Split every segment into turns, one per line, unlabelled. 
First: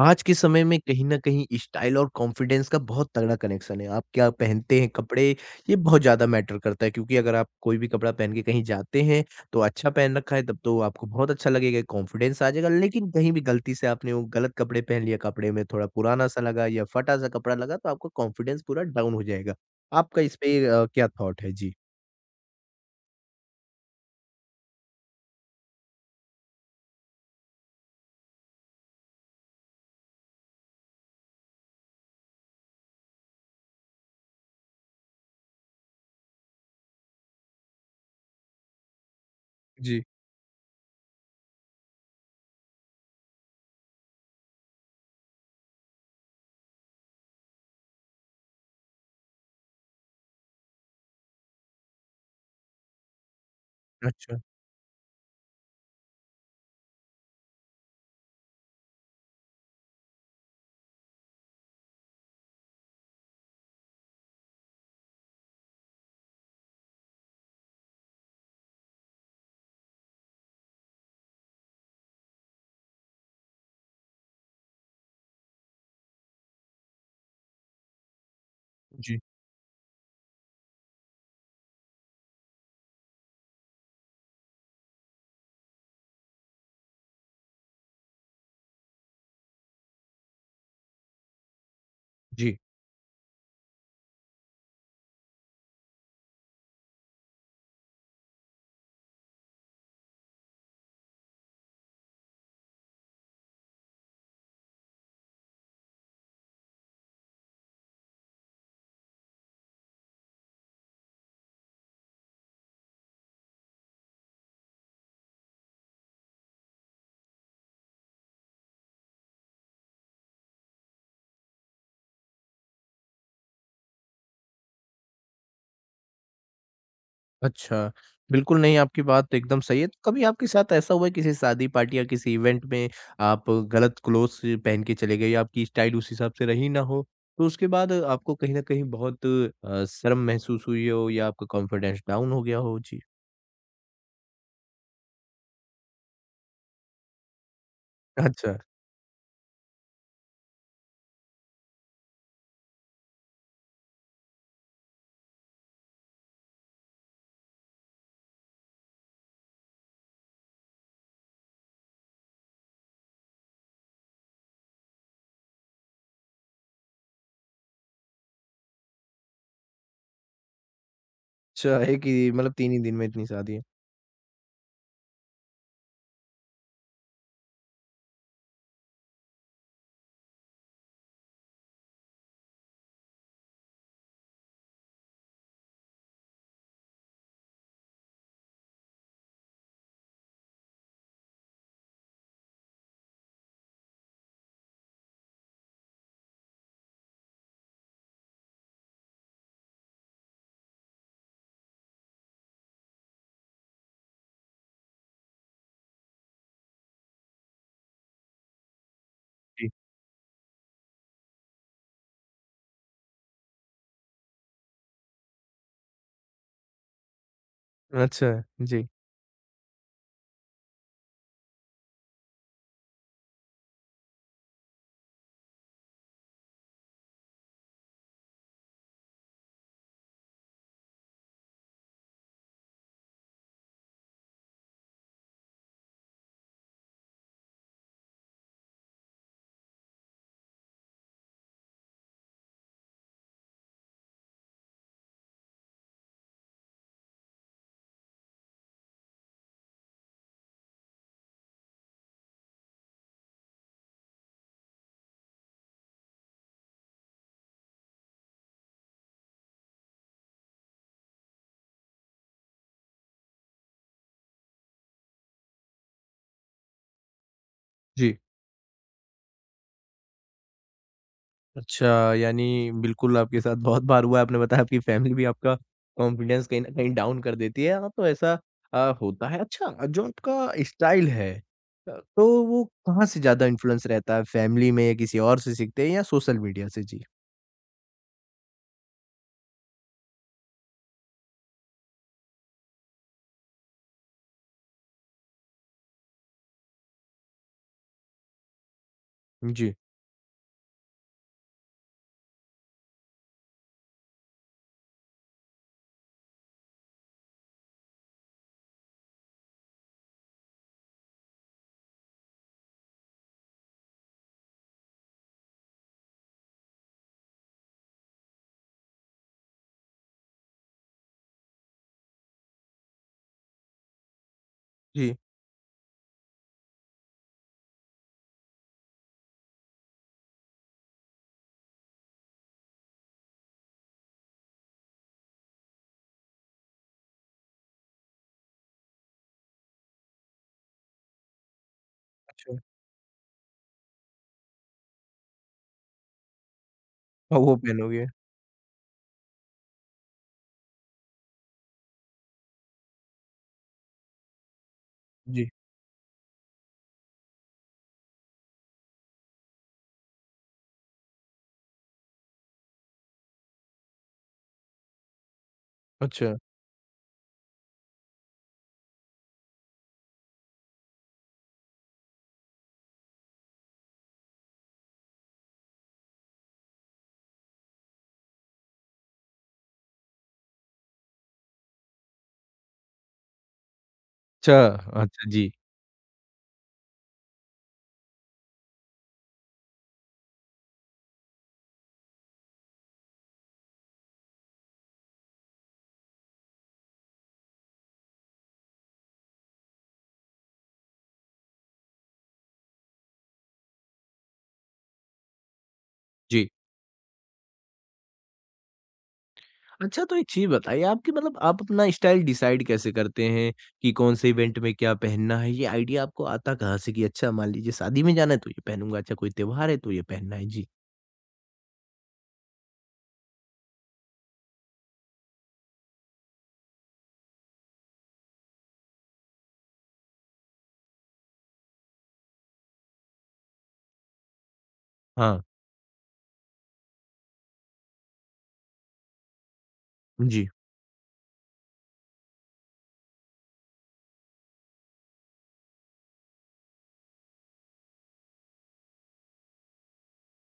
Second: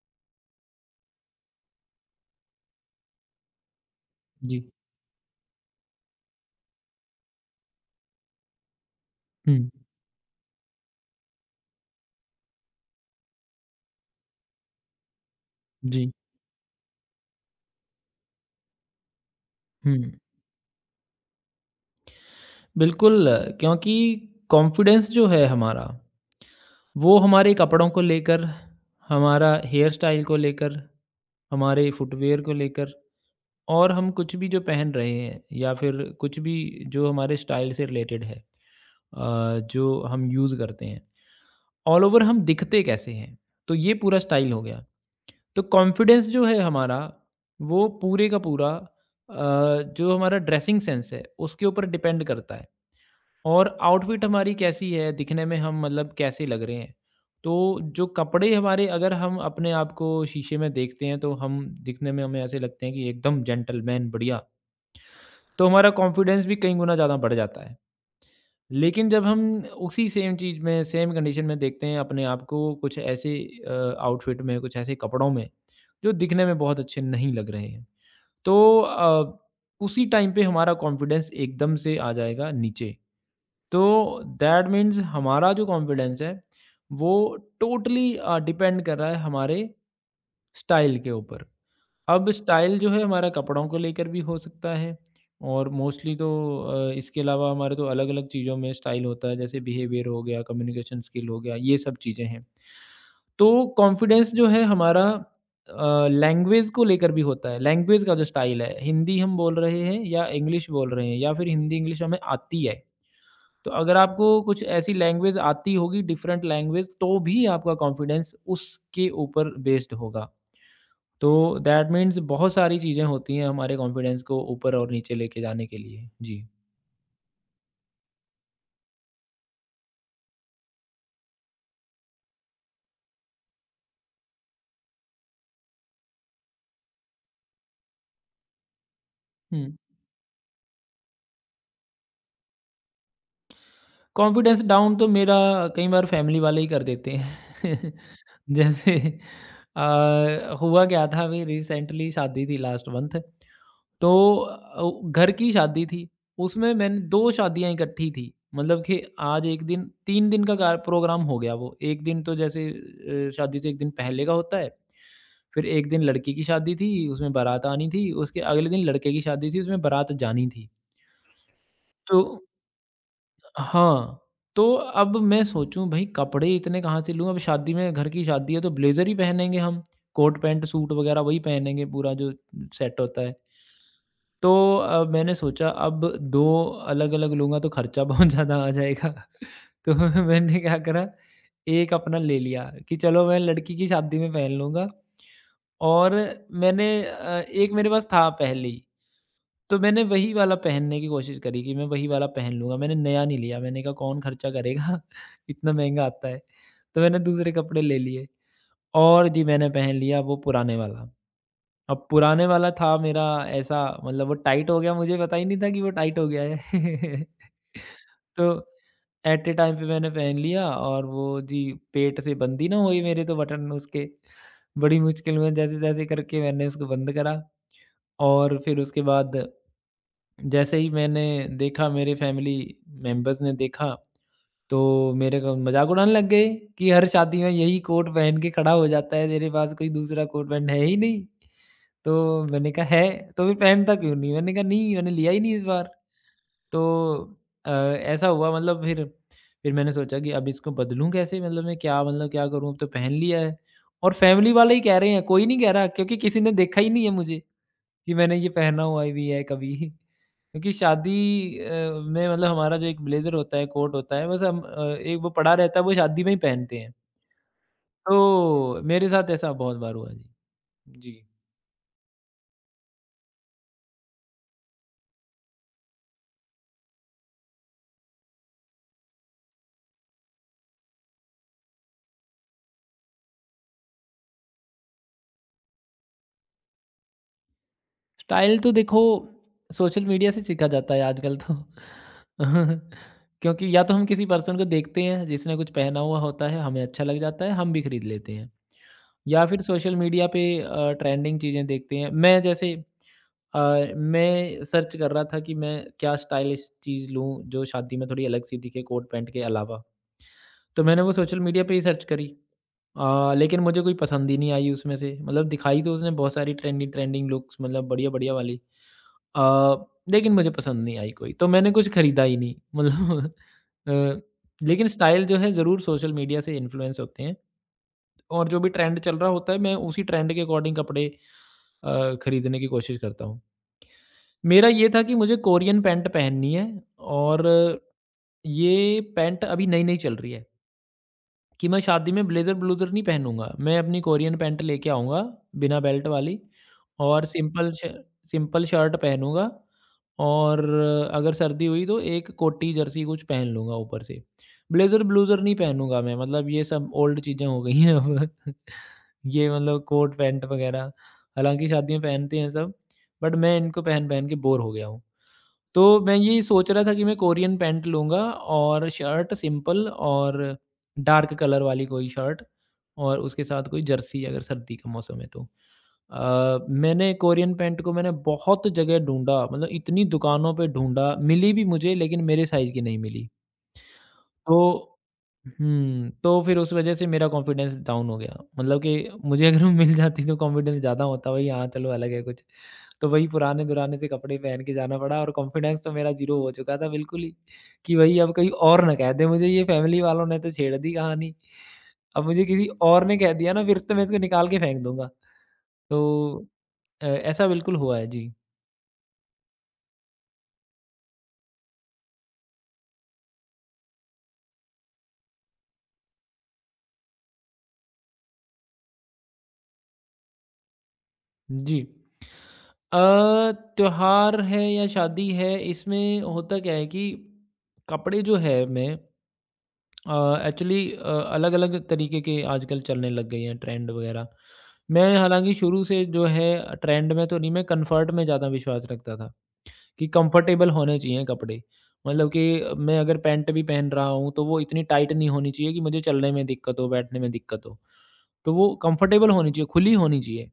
आज के समय में कहीं न कहीं स्टाइल और कॉन्फिडेंस का बहुत तगड़ा कनेक्शन है। आप क्या
जी,
पहनते हैं कपड़े, ये बहुत ज़्यादा मैटर करता है क्योंकि अगर आप कोई भी कपड़ा पहन के कहीं जाते हैं, तो
हुँ,
अच्छा पहन रखा है तब तो आपको बहुत अच्छा लगेगा, कॉन्फिडेंस आ जाएगा। लेकिन कहीं भी गलती से आपने वो गलत कपड़े पहन लिया, कपड़े में थोड़ा
जी,
पुराना-सा लगा या फटा-सा कपड़ा लगा तो आपका कॉन्फिडेंस पूरा डाउन हो जाएगा।
हुँ।
आपका इस पे क्या थॉट है? जी।
बिल्कुल, क्योंकि कॉन्फिडेंस जो है हमारा, वो हमारे कपड़ों को लेकर, हमारा हेयर स्टाइल को लेकर, हमारे फुटवियर को लेकर और हम कुछ भी जो पहन रहे हैं या फिर कुछ भी जो हमारे स्टाइल से रिलेटेड है, जो
जी।
हम यूज़ करते हैं, ऑल ओवर हम दिखते कैसे हैं। तो ये पूरा स्टाइल हो गया। तो कॉन्फिडेंस जो है हमारा वो पूरे का पूरा अ, जो हमारा ड्रेसिंग सेंस है उसके ऊपर डिपेंड करता है और आउटफिट
अच्छा।
हमारी कैसी है दिखने में हम मतलब कैसे लग रहे हैं। तो जो कपड़े हमारे अगर हम अपने आप को शीशे में देखते हैं तो हम दिखने में हमें ऐसे लगते हैं कि एकदम जेंटलमैन बढ़िया, तो हमारा कॉन्फिडेंस भी कई गुना ज़्यादा बढ़ जाता है। लेकिन जब हम उसी सेम चीज़ में, सेम कंडीशन में देखते हैं अपने आप को कुछ ऐसे आउटफिट में, कुछ ऐसे कपड़ों में, जो दिखने में बहुत अच्छे नहीं लग रहे हैं। तो
जी।
अ, उसी टाइम पे हमारा कॉन्फिडेंस एकदम से आ जाएगा नीचे। तो दैट मीन्स हमारा जो कॉन्फिडेंस है, वो टोटली डिपेंड कर रहा है हमारे स्टाइल के ऊपर। अब
जी।
स्टाइल जो है हमारा कपड़ों को लेकर भी हो सकता है और मोस्टली तो इसके अलावा हमारे तो अलग-अलग चीज़ों में स्टाइल होता है जैसे बिहेवियर हो गया, कम्युनिकेशन स्किल हो गया, ये सब चीज़ें हैं। तो कॉन्फिडेंस जो है हमारा लैंग्वेज को लेकर भी होता है। लैंग्वेज का जो स्टाइल है, हिंदी हम बोल रहे हैं या इंग्लिश बोल रहे हैं या फिर हिंदी इंग्लिश हमें आती है। तो अगर आपको कुछ ऐसी लैंग्वेज आती होगी, डिफरेंट लैंग्वेज, तो भी आपका कॉन्फिडेंस उसके ऊपर बेस्ड होगा। तो दैट मीन्स बहुत सारी चीज़ें होती हैं हमारे कॉन्फिडेंस को ऊपर और नीचे लेके जाने के लिए। जी।
अच्छा। बिल्कुल नहीं, आपकी बात तो एकदम सही है। तो कभी आपके साथ ऐसा हुआ है किसी शादी पार्टी या किसी इवेंट में आप गलत क्लोथ्स पहन के चले गए या आपकी स्टाइल उस हिसाब से रही ना हो? तो उसके बाद आपको कहीं न कहीं बहुत
हुँ।
शर्म महसूस हुई हो या आपका कॉन्फिडेंस डाउन हो गया हो? जी।
कॉन्फिडेंस डाउन तो मेरा कई बार फैमिली वाले ही कर देते हैं।
अच्छा।
जैसे हुआ क्या था, अभी रिसेंटली शादी थी लास्ट मंथ। तो घर की शादी थी, उसमें मैंने दो शादियां इकट्ठी थी, मतलब कि आज एक दिन 3 दिन का प्रोग्राम हो गया। वो एक दिन तो जैसे शादी से एक दिन पहले का होता है, फिर एक दिन लड़की की शादी थी, उसमें बारात आनी थी, उसके अगले दिन लड़के की शादी थी, उसमें बारात जानी थी।
अच्छा, एक
तो
ही मतलब 3 ही दिन में इतनी शादियाँ।
हाँ, तो अब मैं सोचूँ भई कपड़े इतने कहाँ से लूँ? अब शादी में घर की शादी है तो ब्लेज़र ही पहनेंगे हम, कोट पैंट सूट वग़ैरह वही पहनेंगे पूरा जो सेट होता है। तो मैंने सोचा अब 2 अलग-अलग लूँगा तो खर्चा बहुत ज़्यादा आ जाएगा। तो मैंने क्या करा, एक अपना ले लिया कि चलो मैं लड़की की शादी में पहन लूँगा और मैंने एक मेरे पास था पहले ही। तो मैंने वही वाला पहनने की कोशिश करी कि मैं वही वाला पहन लूँगा। मैंने नया नहीं लिया, मैंने कहा कौन खर्चा करेगा, इतना महँगा आता है। तो मैंने दूसरे कपड़े ले लिए और जी
जी।
मैंने
जी।
पहन लिया वो पुराने वाला। अब पुराने वाला था मेरा ऐसा, मतलब वो टाइट हो गया, मुझे पता ही नहीं था कि वो टाइट हो गया है।
अच्छा।
तो
जी।
एट ए टाइम पे मैंने पहन लिया और वो जी पेट से बंद ही ना हुई मेरे तो बटन उसके। बड़ी मुश्किल में जैसे-तैसे करके मैंने उसको बंद करा और फिर उसके बाद जैसे ही मैंने देखा, मेरे फैमिली मेंबर्स ने देखा, तो मेरे को मज़ाक उड़ाने लग गए कि हर शादी में यही कोट पहन के खड़ा हो जाता है, तेरे पास कोई दूसरा कोट पैंट है ही नहीं। तो मैंने कहा है, तो फिर पहनता क्यों नहीं? मैंने कहा नहीं, मैंने लिया ही नहीं इस बार। तो ऐसा हुआ, मतलब फिर मैंने सोचा कि अब इसको बदलूँ कैसे? मतलब मैं क्या, मतलब क्या करूँ? अब तो पहन लिया है और फैमिली वाले ही कह रहे हैं, कोई नहीं कह रहा क्योंकि किसी ने देखा ही नहीं है मुझे, कि मैंने ये पहना हुआ भी है कभी। क्योंकि शादी में मतलब हमारा जो एक ब्लेज़र होता है, कोट होता है, बस हम एक वो पड़ा रहता है, वो शादी में ही पहनते हैं।
जी।
तो मेरे साथ ऐसा बहुत बार हुआ जी। जी।
अच्छा, यानी बिल्कुल आपके साथ बहुत बार हुआ है, आपने बताया आपकी फैमिली भी आपका कॉन्फिडेंस कहीं न कहीं डाउन कर देती है। हाँ, तो ऐसा होता है। अच्छा, जो आपका स्टाइल है तो वो कहाँ से ज़्यादा इन्फ्लुएंस रहता है? फैमिली में या किसी और से सीखते हैं या सोशल मीडिया से? जी।
स्टाइल तो देखो सोशल मीडिया से सीखा जाता है आजकल तो। क्योंकि या तो हम किसी पर्सन को देखते हैं, जिसने कुछ पहना हुआ होता है, हमें अच्छा लग जाता है, हम भी खरीद लेते हैं। या फिर
जी,
सोशल मीडिया पे ट्रेंडिंग चीज़ें देखते हैं। मैं जैसे मैं सर्च कर रहा था कि मैं क्या स्टाइलिश चीज़ लूँ, जो शादी में थोड़ी अलग सी दिखे कोट पैंट के अलावा। तो मैंने वो सोशल मीडिया पे ही सर्च करी, लेकिन मुझे कोई पसंद ही नहीं आई उसमें से। मतलब दिखाई तो उसने बहुत सारी ट्रेंडिंग ट्रेंडिंग लुक्स मतलब बढ़िया-बढ़िया वाली। अ, लेकिन मुझे पसंद नहीं आई कोई, तो मैंने कुछ खरीदा ही नहीं। मतलब अ, लेकिन
जी।
स्टाइल जो है ज़रूर सोशल मीडिया से इन्फ्लुएंस होते हैं और जो भी ट्रेंड चल रहा होता है, मैं उसी ट्रेंड के अकॉर्डिंग कपड़े खरीदने की कोशिश करता हूँ। मेरा ये था कि मुझे कोरियन पैंट पहननी है और ये पैंट अभी नई-नई चल रही है, कि मैं शादी में
अच्छा,
ब्लेज़र-ब्लूज़र नहीं पहनूँगा। मैं अपनी कोरियन पैंट लेके आऊँगा बिना बेल्ट वाली और
हाँ, वो पहनोगे।
सिंपल शर्ट पहनूँगा और अगर सर्दी हुई तो एक कोटी जर्सी कुछ पहन लूँगा ऊपर से। ब्लेज़र-ब्लूज़र
जी,
नहीं पहनूँगा मैं, मतलब ये सब ओल्ड चीज़ें हो गई हैं अब। ये मतलब कोट पैंट वगैरह हालाँकि शादी में पहनते हैं सब, बट मैं इनको पहन-पहन के बोर हो गया हूँ। तो मैं
अच्छा।
ये सोच रहा था कि मैं कोरियन पैंट लूँगा और शर्ट सिंपल और डार्क कलर वाली कोई शर्ट और उसके साथ कोई जर्सी अगर सर्दी का मौसम है तो। मैंने कोरियन पैंट को मैंने बहुत जगह ढूँढा, मतलब इतनी दुकानों पे ढूँढा, मिली भी मुझे लेकिन मेरे साइज़ की नहीं मिली।
अच्छा,
तो
अच्छा जी,
हुँ, तो फिर उस वज़ह से मेरा कॉन्फिडेंस डाउन हो गया। मतलब कि मुझे अगर वो मिल जाती तो कॉन्फिडेंस ज़्यादा होता, भाई हाँ, चलो अलग है कुछ। तो वही पुराने-दुराने से कपड़े पहन के जाना पड़ा और कॉन्फिडेंस तो मेरा ज़ीरो हो चुका था बिल्कुल ही, कि भई अब कहीं और ना कह दें मुझे, ये फैमिली वालों ने तो छेड़ दी कहानी। अब मुझे किसी और ने कह दिया ना, फिर तो मैं इसको निकाल के फेंक दूँगा। तो
जी।
अ, ऐसा बिल्कुल हुआ है। जी।
अच्छा तो एक चीज़ बताइए आपकी मतलब आप अपना स्टाइल डिसाइड कैसे करते हैं कि कौन से इवेंट में क्या पहनना है? ये आइडिया आपको आता कहाँ से कि अच्छा मान लीजिए शादी में जाना है तो ये पहनूँगा, अच्छा कोई त्योहार है तो ये पहनना है? जी।
जी। अ, त्योहार है या शादी है, इसमें होता क्या है कि कपड़े जो है मैं अ, एक्चुअली अलग-अलग तरीके के आजकल चलने लग गए हैं ट्रेंड वगैरह। मैं
हाँ।
हालाँकि शुरू से जो है ट्रेंड में तो नहीं, मैं कम्फ़र्ट में ज़्यादा विश्वास रखता था, कि
जी।
कम्फ़र्टेबल होने चाहिए कपड़े। मतलब कि मैं अगर पैंट भी पहन रहा हूँ तो वो इतनी टाइट नहीं होनी चाहिए कि मुझे चलने में दिक्कत हो, बैठने में दिक्कत हो। तो वो कम्फ़र्टेबल होनी चाहिए, खुली होनी चाहिए।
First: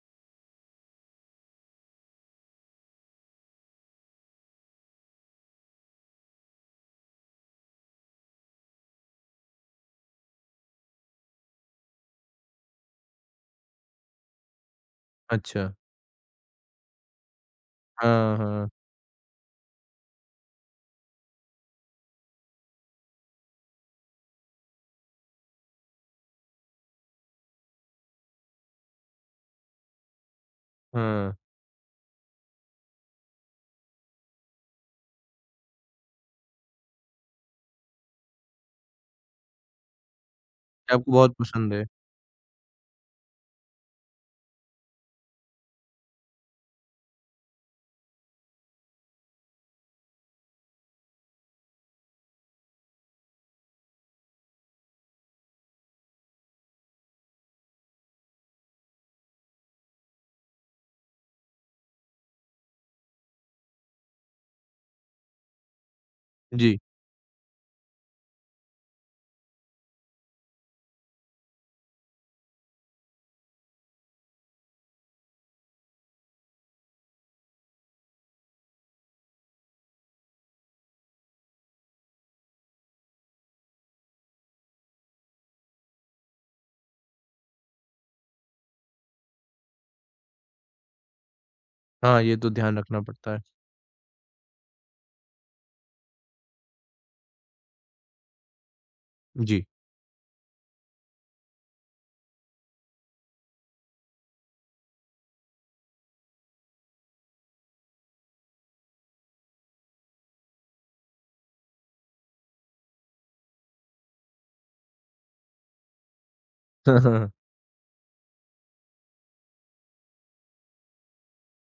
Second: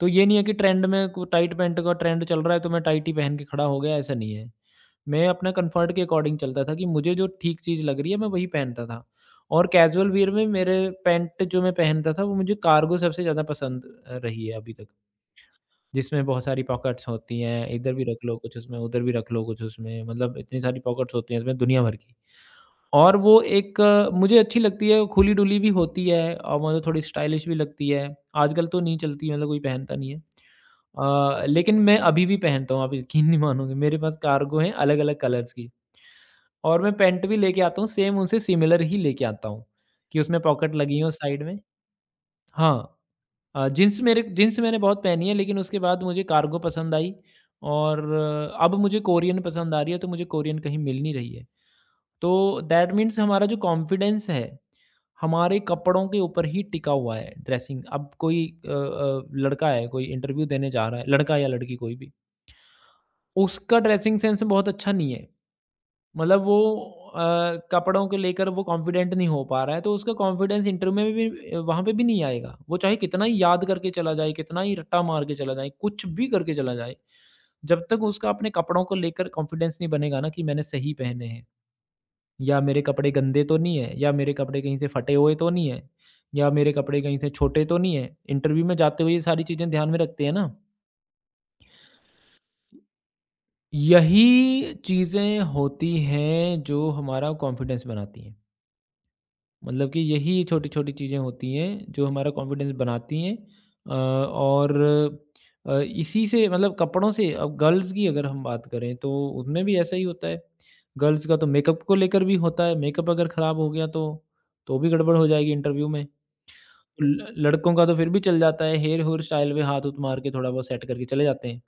तो ये नहीं है कि ट्रेंड में को टाइट पैंट का ट्रेंड चल रहा है तो मैं टाइट ही पहन के खड़ा हो गया, ऐसा नहीं है। मैं अपने कंफर्ट के अकॉर्डिंग चलता था कि मुझे जो ठीक चीज़ लग रही है मैं वही पहनता था। और कैजुअल वियर में मेरे पैंट जो मैं पहनता था वो मुझे कार्गो सबसे ज़्यादा पसंद रही है अभी तक।
अच्छा।
जिसमें बहुत सारी पॉकेट्स होती हैं, इधर भी रख
हाँ,
लो कुछ
हाँ,
उसमें, उधर भी रख लो कुछ उसमें, मतलब इतनी सारी पॉकेट्स होती हैं इसमें दुनिया भर की। और वो एक मुझे अच्छी लगती है, खुली-डुली भी होती है और मतलब थोड़ी स्टाइलिश भी लगती है। आजकल तो नहीं चलती, मतलब कोई पहनता नहीं है।
हाँ।
लेकिन मैं अभी भी पहनता हूँ, आप यकीन नहीं मानोगे मेरे पास कार्गो हैं अलग-अलग कलर्स की और मैं पैंट भी लेके आता हूँ सेम उनसे सिमिलर ही लेके आता हूँ, कि उसमें पॉकेट
ये
लगी हो
आपको बहुत
साइड में।
पसंद है।
हाँ, जीन्स मेरे जीन्स मैंने बहुत पहनी है लेकिन उसके बाद मुझे कार्गो पसंद आई और अब मुझे कोरियन पसंद आ रही है, तो मुझे कोरियन कहीं मिल नहीं रही है। तो दैट मीन्स हमारा जो कॉन्फिडेंस है, हमारे कपड़ों के ऊपर ही टिका हुआ है ड्रेसिंग। अब कोई लड़का है, कोई इंटरव्यू देने जा रहा है, लड़का या लड़की कोई भी। उसका ड्रेसिंग सेंस बहुत अच्छा नहीं है, मतलब वो
जी।
अ, कपड़ों को लेकर वो कॉन्फिडेंट नहीं हो पा रहा है, तो उसका कॉन्फिडेंस इंटरव्यू में भी, वहाँ पे भी नहीं आएगा। वो चाहे कितना ही याद करके चला जाए, कितना ही रट्टा मार के चला जाए, कुछ भी करके चला जाए, जब तक उसका अपने कपड़ों को लेकर कॉन्फिडेंस नहीं बनेगा ना, कि मैंने सही पहने हैं या मेरे कपड़े गंदे तो नहीं है, या मेरे कपड़े कहीं से फटे हुए तो नहीं है, या मेरे कपड़े कहीं से छोटे तो नहीं है। इंटरव्यू में जाते हुए ये सारी चीज़ें ध्यान में रखते हैं ना।
हाँ, ये तो ध्यान रखना पड़ता है।
यही चीज़ें होती हैं जो हमारा कॉन्फिडेंस बनाती हैं।
जी।
मतलब कि यही छोटी-छोटी चीज़ें होती हैं जो हमारा कॉन्फिडेंस बनाती हैं। और इसी से मतलब कपड़ों से अब गर्ल्स की अगर हम बात करें तो उनमें भी ऐसा ही होता है। गर्ल्स का तो मेकअप को लेकर भी होता है। मेकअप अगर ख़राब हो गया तो भी गड़बड़ हो जाएगी इंटरव्यू में। ल
हाँ
लड़कों का तो फिर भी चल जाता है। हेयर हेयर स्टाइल में हाथ-हूथ मार के थोड़ा बहुत सेट करके चले जाते हैं।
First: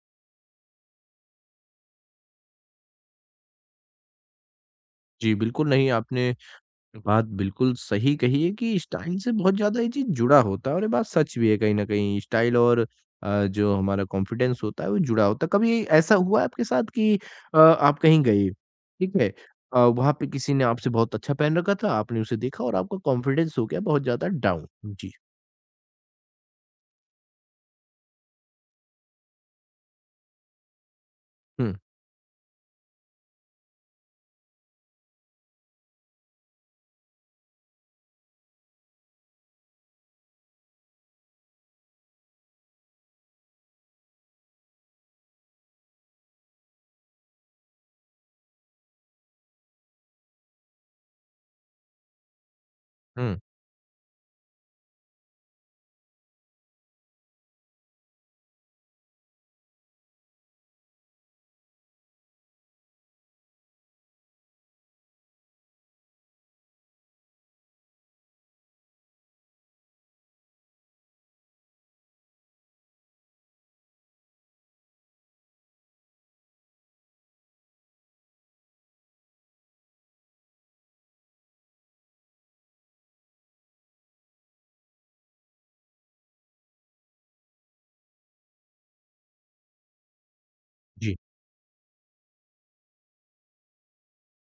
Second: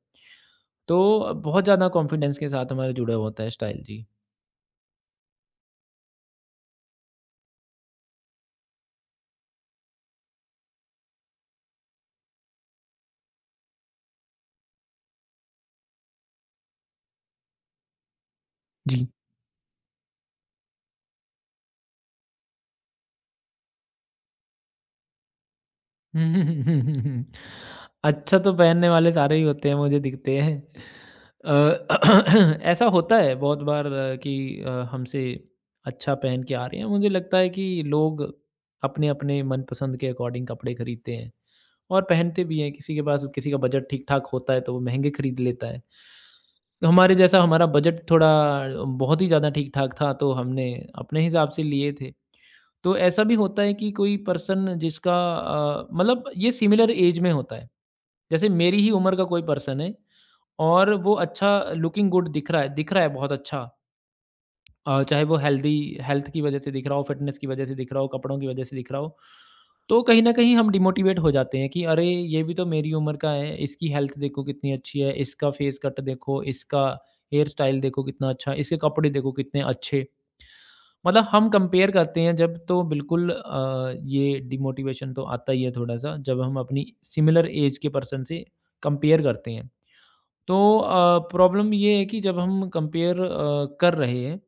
तो बहुत ज़्यादा कॉन्फिडेंस के साथ हमारा जुड़ा होता है स्टाइल। जी।
जी, बिल्कुल नहीं आपने बात बिल्कुल सही कही है कि स्टाइल से बहुत ज़्यादा ये चीज़ जुड़ा होता है और ये बात सच भी है कहीं न कहीं स्टाइल और जो हमारा कॉन्फिडेंस होता है वो जुड़ा होता है। कभी ऐसा हुआ है आपके साथ कि आप कहीं गए,
जी।
ठीक है? वहाँ पे किसी ने आपसे बहुत अच्छा पहन रखा था, आपने उसे देखा और आपका कॉन्फिडेंस हो गया बहुत ज़्यादा डाउन? जी।
अच्छा तो पहनने वाले सारे ही होते हैं, मुझे दिखते हैं।
हुँ,
अ, ऐसा होता है बहुत बार कि हमसे अच्छा पहन के आ रहे हैं, मुझे लगता है कि लोग अपने-अपने मनपसंद के अकॉर्डिंग कपड़े खरीदते हैं और पहनते भी हैं। किसी के पास किसी का बजट ठीक-ठाक होता है, तो वो महँगे खरीद लेता है। हमारे जैसा हमारा बजट थोड़ा बहुत ही ज़्यादा ठीक-ठाक था, तो हमने अपने हिसाब से लिए थे। तो ऐसा भी
हुँ,
होता है कि कोई पर्सन जिसका मतलब ये सिमिलर एज में होता है। जैसे मेरी ही उम्र का कोई पर्सन है और वो अच्छा लुकिंग गुड दिख रहा है बहुत अच्छा। चाहे वो हेल्दी हेल्थ की वज़ह से दिख रहा हो, फिटनेस की वज़ह से दिख रहा हो, कपड़ों की वज़ह से दिख रहा हो। तो कहीं न कहीं हम डिमोटिवेट हो जाते हैं कि अरे! ये भी तो मेरी उम्र का है, इसकी हेल्थ देखो कितनी अच्छी है, इसका फेस कट देखो, इसका हेयर स्टाइल देखो कितना अच्छा, इसके कपड़े देखो कितने अच्छे। मतलब हम कंपेयर करते हैं जब तो बिल्कुल ये डिमोटिवेशन तो आता ही है थोड़ा-सा जब हम अपनी सिमिलर एज के पर्सन से कंपेयर करते हैं। तो
जी,
प्रॉब्लम ये है कि जब हम कंपेयर कर रहे हैं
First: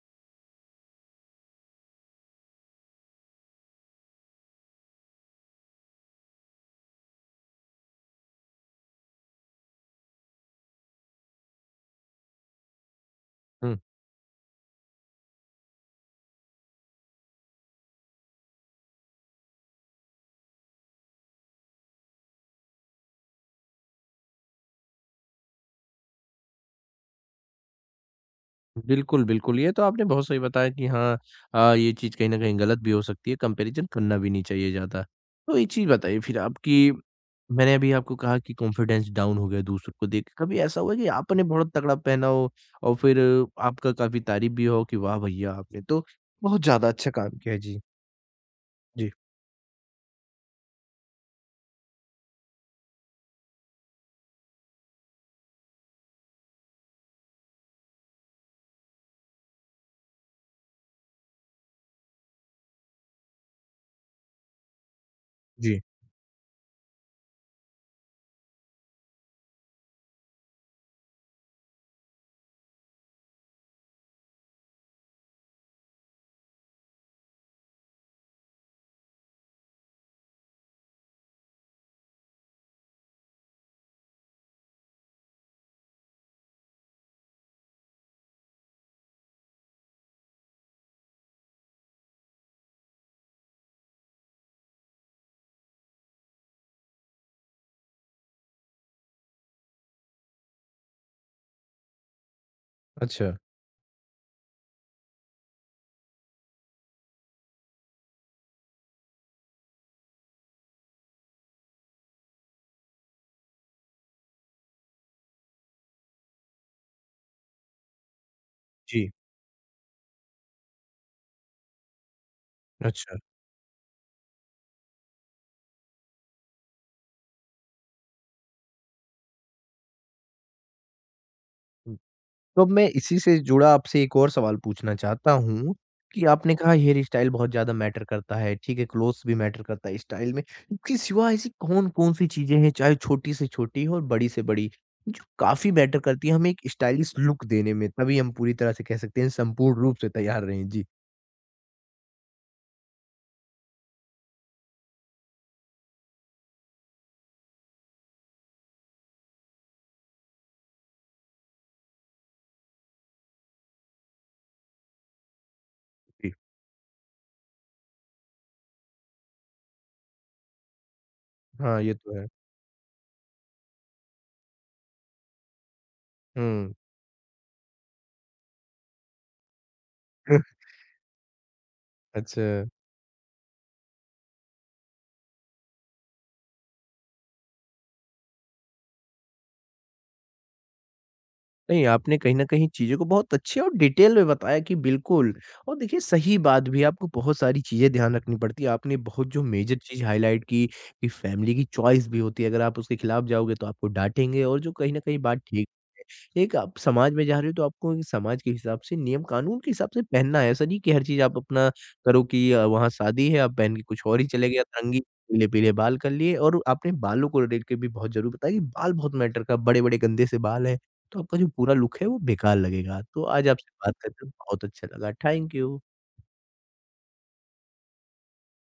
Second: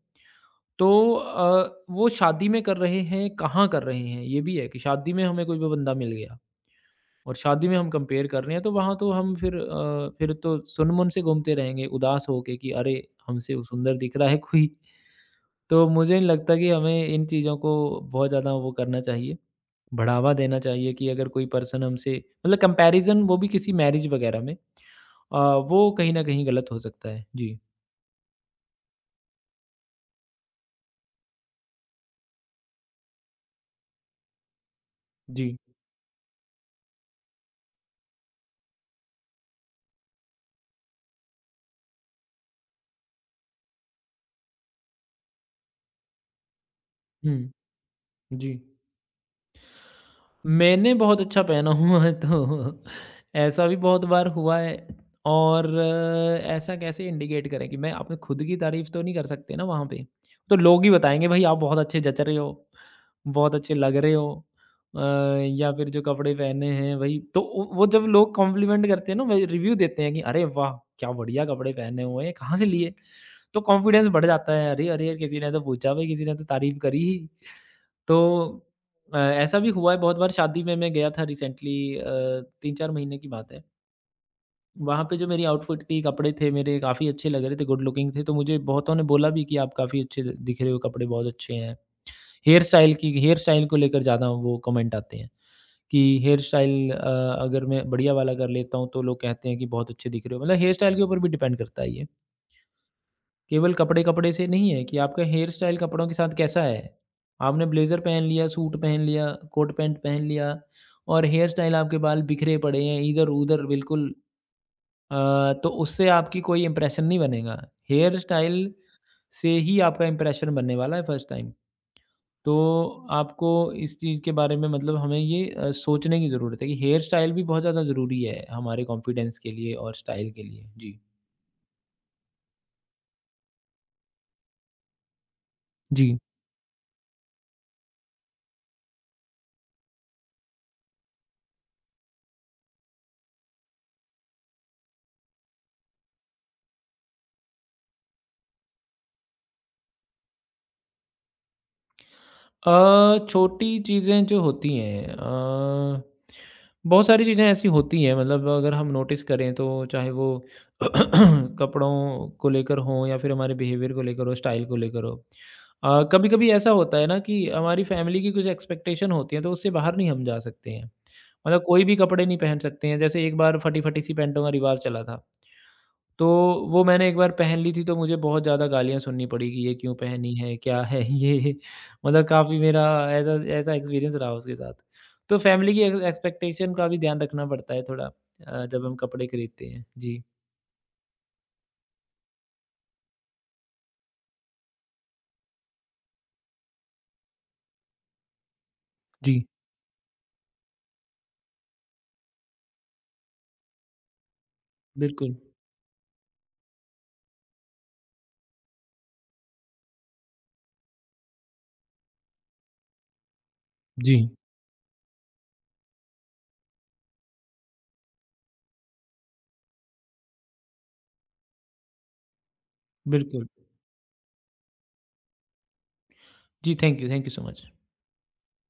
तो वो शादी में कर रहे हैं, कहाँ कर रहे हैं? ये भी है कि शादी में हमें कोई भी बंदा मिल गया और शादी में हम कंपेयर कर रहे हैं तो वहाँ तो हम फिर फिर तो सुन-मुन से घूमते रहेंगे उदास होके कि अरे! हमसे वो
हुँ।
सुंदर दिख रहा है कोई। तो मुझे नहीं लगता कि हमें इन चीज़ों को बहुत ज़्यादा वो करना चाहिए, बढ़ावा देना चाहिए कि अगर कोई पर्सन हमसे मतलब कंपैरिज़न वो भी किसी मैरिज वगैरह में अ, वो कहीं न कहीं गलत हो सकता है। जी।
बिल्कुल, बिल्कुल। ये तो आपने बहुत सही बताया कि हाँ ये चीज़ कहीं न कहीं गलत भी हो सकती है, कंपैरिज़न करना भी नहीं चाहिए ज़्यादा। तो
जी।
एक चीज़ बताइए फिर आप कि मैंने अभी आपको कहा कि कॉन्फिडेंस डाउन हो गया दूसरों को देख के, कभी ऐसा हुआ है कि आपने बहुत तगड़ा पहना हो और फिर आपका काफ़ी तारीफ़ भी हो कि वाह भैया आपने तो बहुत ज़्यादा अच्छा काम
हुँ।
किया है? जी।
जी।
जी।
मैंने बहुत अच्छा पहना हुआ है तो ऐसा भी बहुत बार हुआ है और ऐसा कैसे इंडिकेट करें कि मैं अपने खुद की तारीफ तो नहीं कर सकते ना वहाँ पे। तो लोग ही बताएंगे भाई आप बहुत अच्छे जच रहे हो बहुत अच्छे लग रहे हो। अ, या
जी।
फिर जो कपड़े पहने हैं भाई तो वो जब लोग कॉम्प्लीमेंट करते हैं ना भाई रिव्यू देते हैं कि अरे वाह क्या बढ़िया कपड़े पहने हुए हैं कहाँ से लिए। तो कॉन्फिडेंस बढ़ जाता है, अरे अरे किसी ने तो पूछा भाई किसी ने तो तारीफ करी ही। तो अ, ऐसा भी हुआ है बहुत बार। शादी में मैं गया था रिसेंटली, 3-4 महीने की बात है। वहाँ पे जो मेरी आउटफिट थी, कपड़े थे मेरे काफ़ी अच्छे लग रहे थे, गुड लुकिंग थे, तो मुझे बहुतों ने बोला भी कि आप काफ़ी अच्छे द दिख रहे हो, कपड़े बहुत अच्छे हैं। हेयर स्टाइल को लेकर ज़्यादा वो कमेंट आते हैं कि हेयर स्टाइल अगर मैं बढ़िया वाला कर लेता हूँ, तो लोग कहते हैं कि बहुत अच्छे दिख रहे हो। मतलब हेयर स्टाइल के ऊपर भी डिपेंड करता है ये।
अच्छा।
केवल कपड़े-कपड़े से नहीं है कि आपका हेयर स्टाइल कपड़ों के साथ कैसा है। आपने ब्लेज़र पहन लिया, सूट पहन लिया, कोट पैंट पहन लिया और हेयर स्टाइल आपके बाल बिखरे पड़े हैं इधर-उधर बिल्कुल। तो उससे आपकी कोई इंप्रेशन नहीं बनेगा। हेयर स्टाइल
जी।
से ही आपका इंप्रेशन बनने वाला है फर्स्ट टाइम। तो
अच्छा।
आपको इस चीज़ के बारे में मतलब हमें ये सोचने की ज़रूरत है कि हेयर स्टाइल भी बहुत ज़्यादा ज़रूरी है हमारे कॉन्फिडेंस के लिए और स्टाइल के लिए। जी।
तो अब मैं इसी से जुड़ा आपसे एक और सवाल पूछना चाहता हूँ
जी।
कि आपने कहा हेयर स्टाइल बहुत ज़्यादा मैटर करता है, ठीक है, क्लोथ्स भी मैटर करता है स्टाइल में। इसके सिवा ऐसी कौन-कौन सी चीज़ें हैं, चाहे छोटी से छोटी हो और बड़ी से बड़ी, जो काफ़ी मैटर करती है हमें एक स्टाइलिश लुक देने में? तभी हम पूरी तरह से कह सकते हैं संपूर्ण रूप से तैयार रहें। जी,
छोटी चीज़ें जो होती हैं बहुत सारी चीज़ें ऐसी होती हैं, मतलब अगर हम नोटिस करें तो चाहे वो कपड़ों को लेकर हो या फिर हमारे बिहेवियर को लेकर हो, स्टाइल को लेकर हो। कभी
जी।
कभी ऐसा होता है ना कि हमारी फैमिली की कुछ एक्सपेक्टेशन होती है, तो उससे बाहर नहीं हम जा सकते हैं। मतलब
हाँ,
कोई
ये
भी
तो है।
कपड़े नहीं पहन सकते हैं। जैसे एक बार फटी फटी सी पैंटों का रिवाज चला था, तो
हुँ।
वो मैंने एक बार पहन ली थी, तो मुझे बहुत ज़्यादा गालियाँ सुननी पड़ी कि ये क्यों पहनी है? क्या है ये? मतलब
अच्छा।
काफ़ी मेरा ऐसा ऐसा एक्सपीरियंस रहा उसके साथ। तो फैमिली की एक्सपेक्टेशन का भी ध्यान रखना पड़ता है थोड़ा, जब हम कपड़े खरीदते हैं। जी।
नहीं, आपने कहीं न कहीं चीज़ों को बहुत अच्छे और डिटेल में बताया कि बिल्कुल और देखिए सही बात भी है, आपको बहुत सारी चीज़ें ध्यान रखनी पड़ती है। आपने बहुत जो
जी।
मेजर चीज़ हाइलाइट की, कि फैमिली की चॉइस भी होती है, अगर आप उसके खिलाफ जाओगे तो आपको डाँटेंगे और जो कहीं न कहीं
बिल्कुल।
बात ठीक एक आप समाज में जा रहे हो तो आपको एक समाज के हिसाब से नियम कानून के हिसाब से पहनना है। ऐसा नहीं कि हर चीज़ आप अपना करो कि वहाँ शादी है आप पहन के कुछ
जी।
और ही चले गए, अतरंगी पीले-पीले बाल कर लिए और आपने बालों को लेके के भी बहुत ज़रूर बताया कि बाल बहुत मैटर का बड़े-बड़े गंदे से बाल हैं, तो आपका जो पूरा लुक है वो बेकार लगेगा। तो
बिल्कुल।
आज आपसे बात करके बहुत अच्छा लगा। Thank you.
जी, थैंक यू सो मच।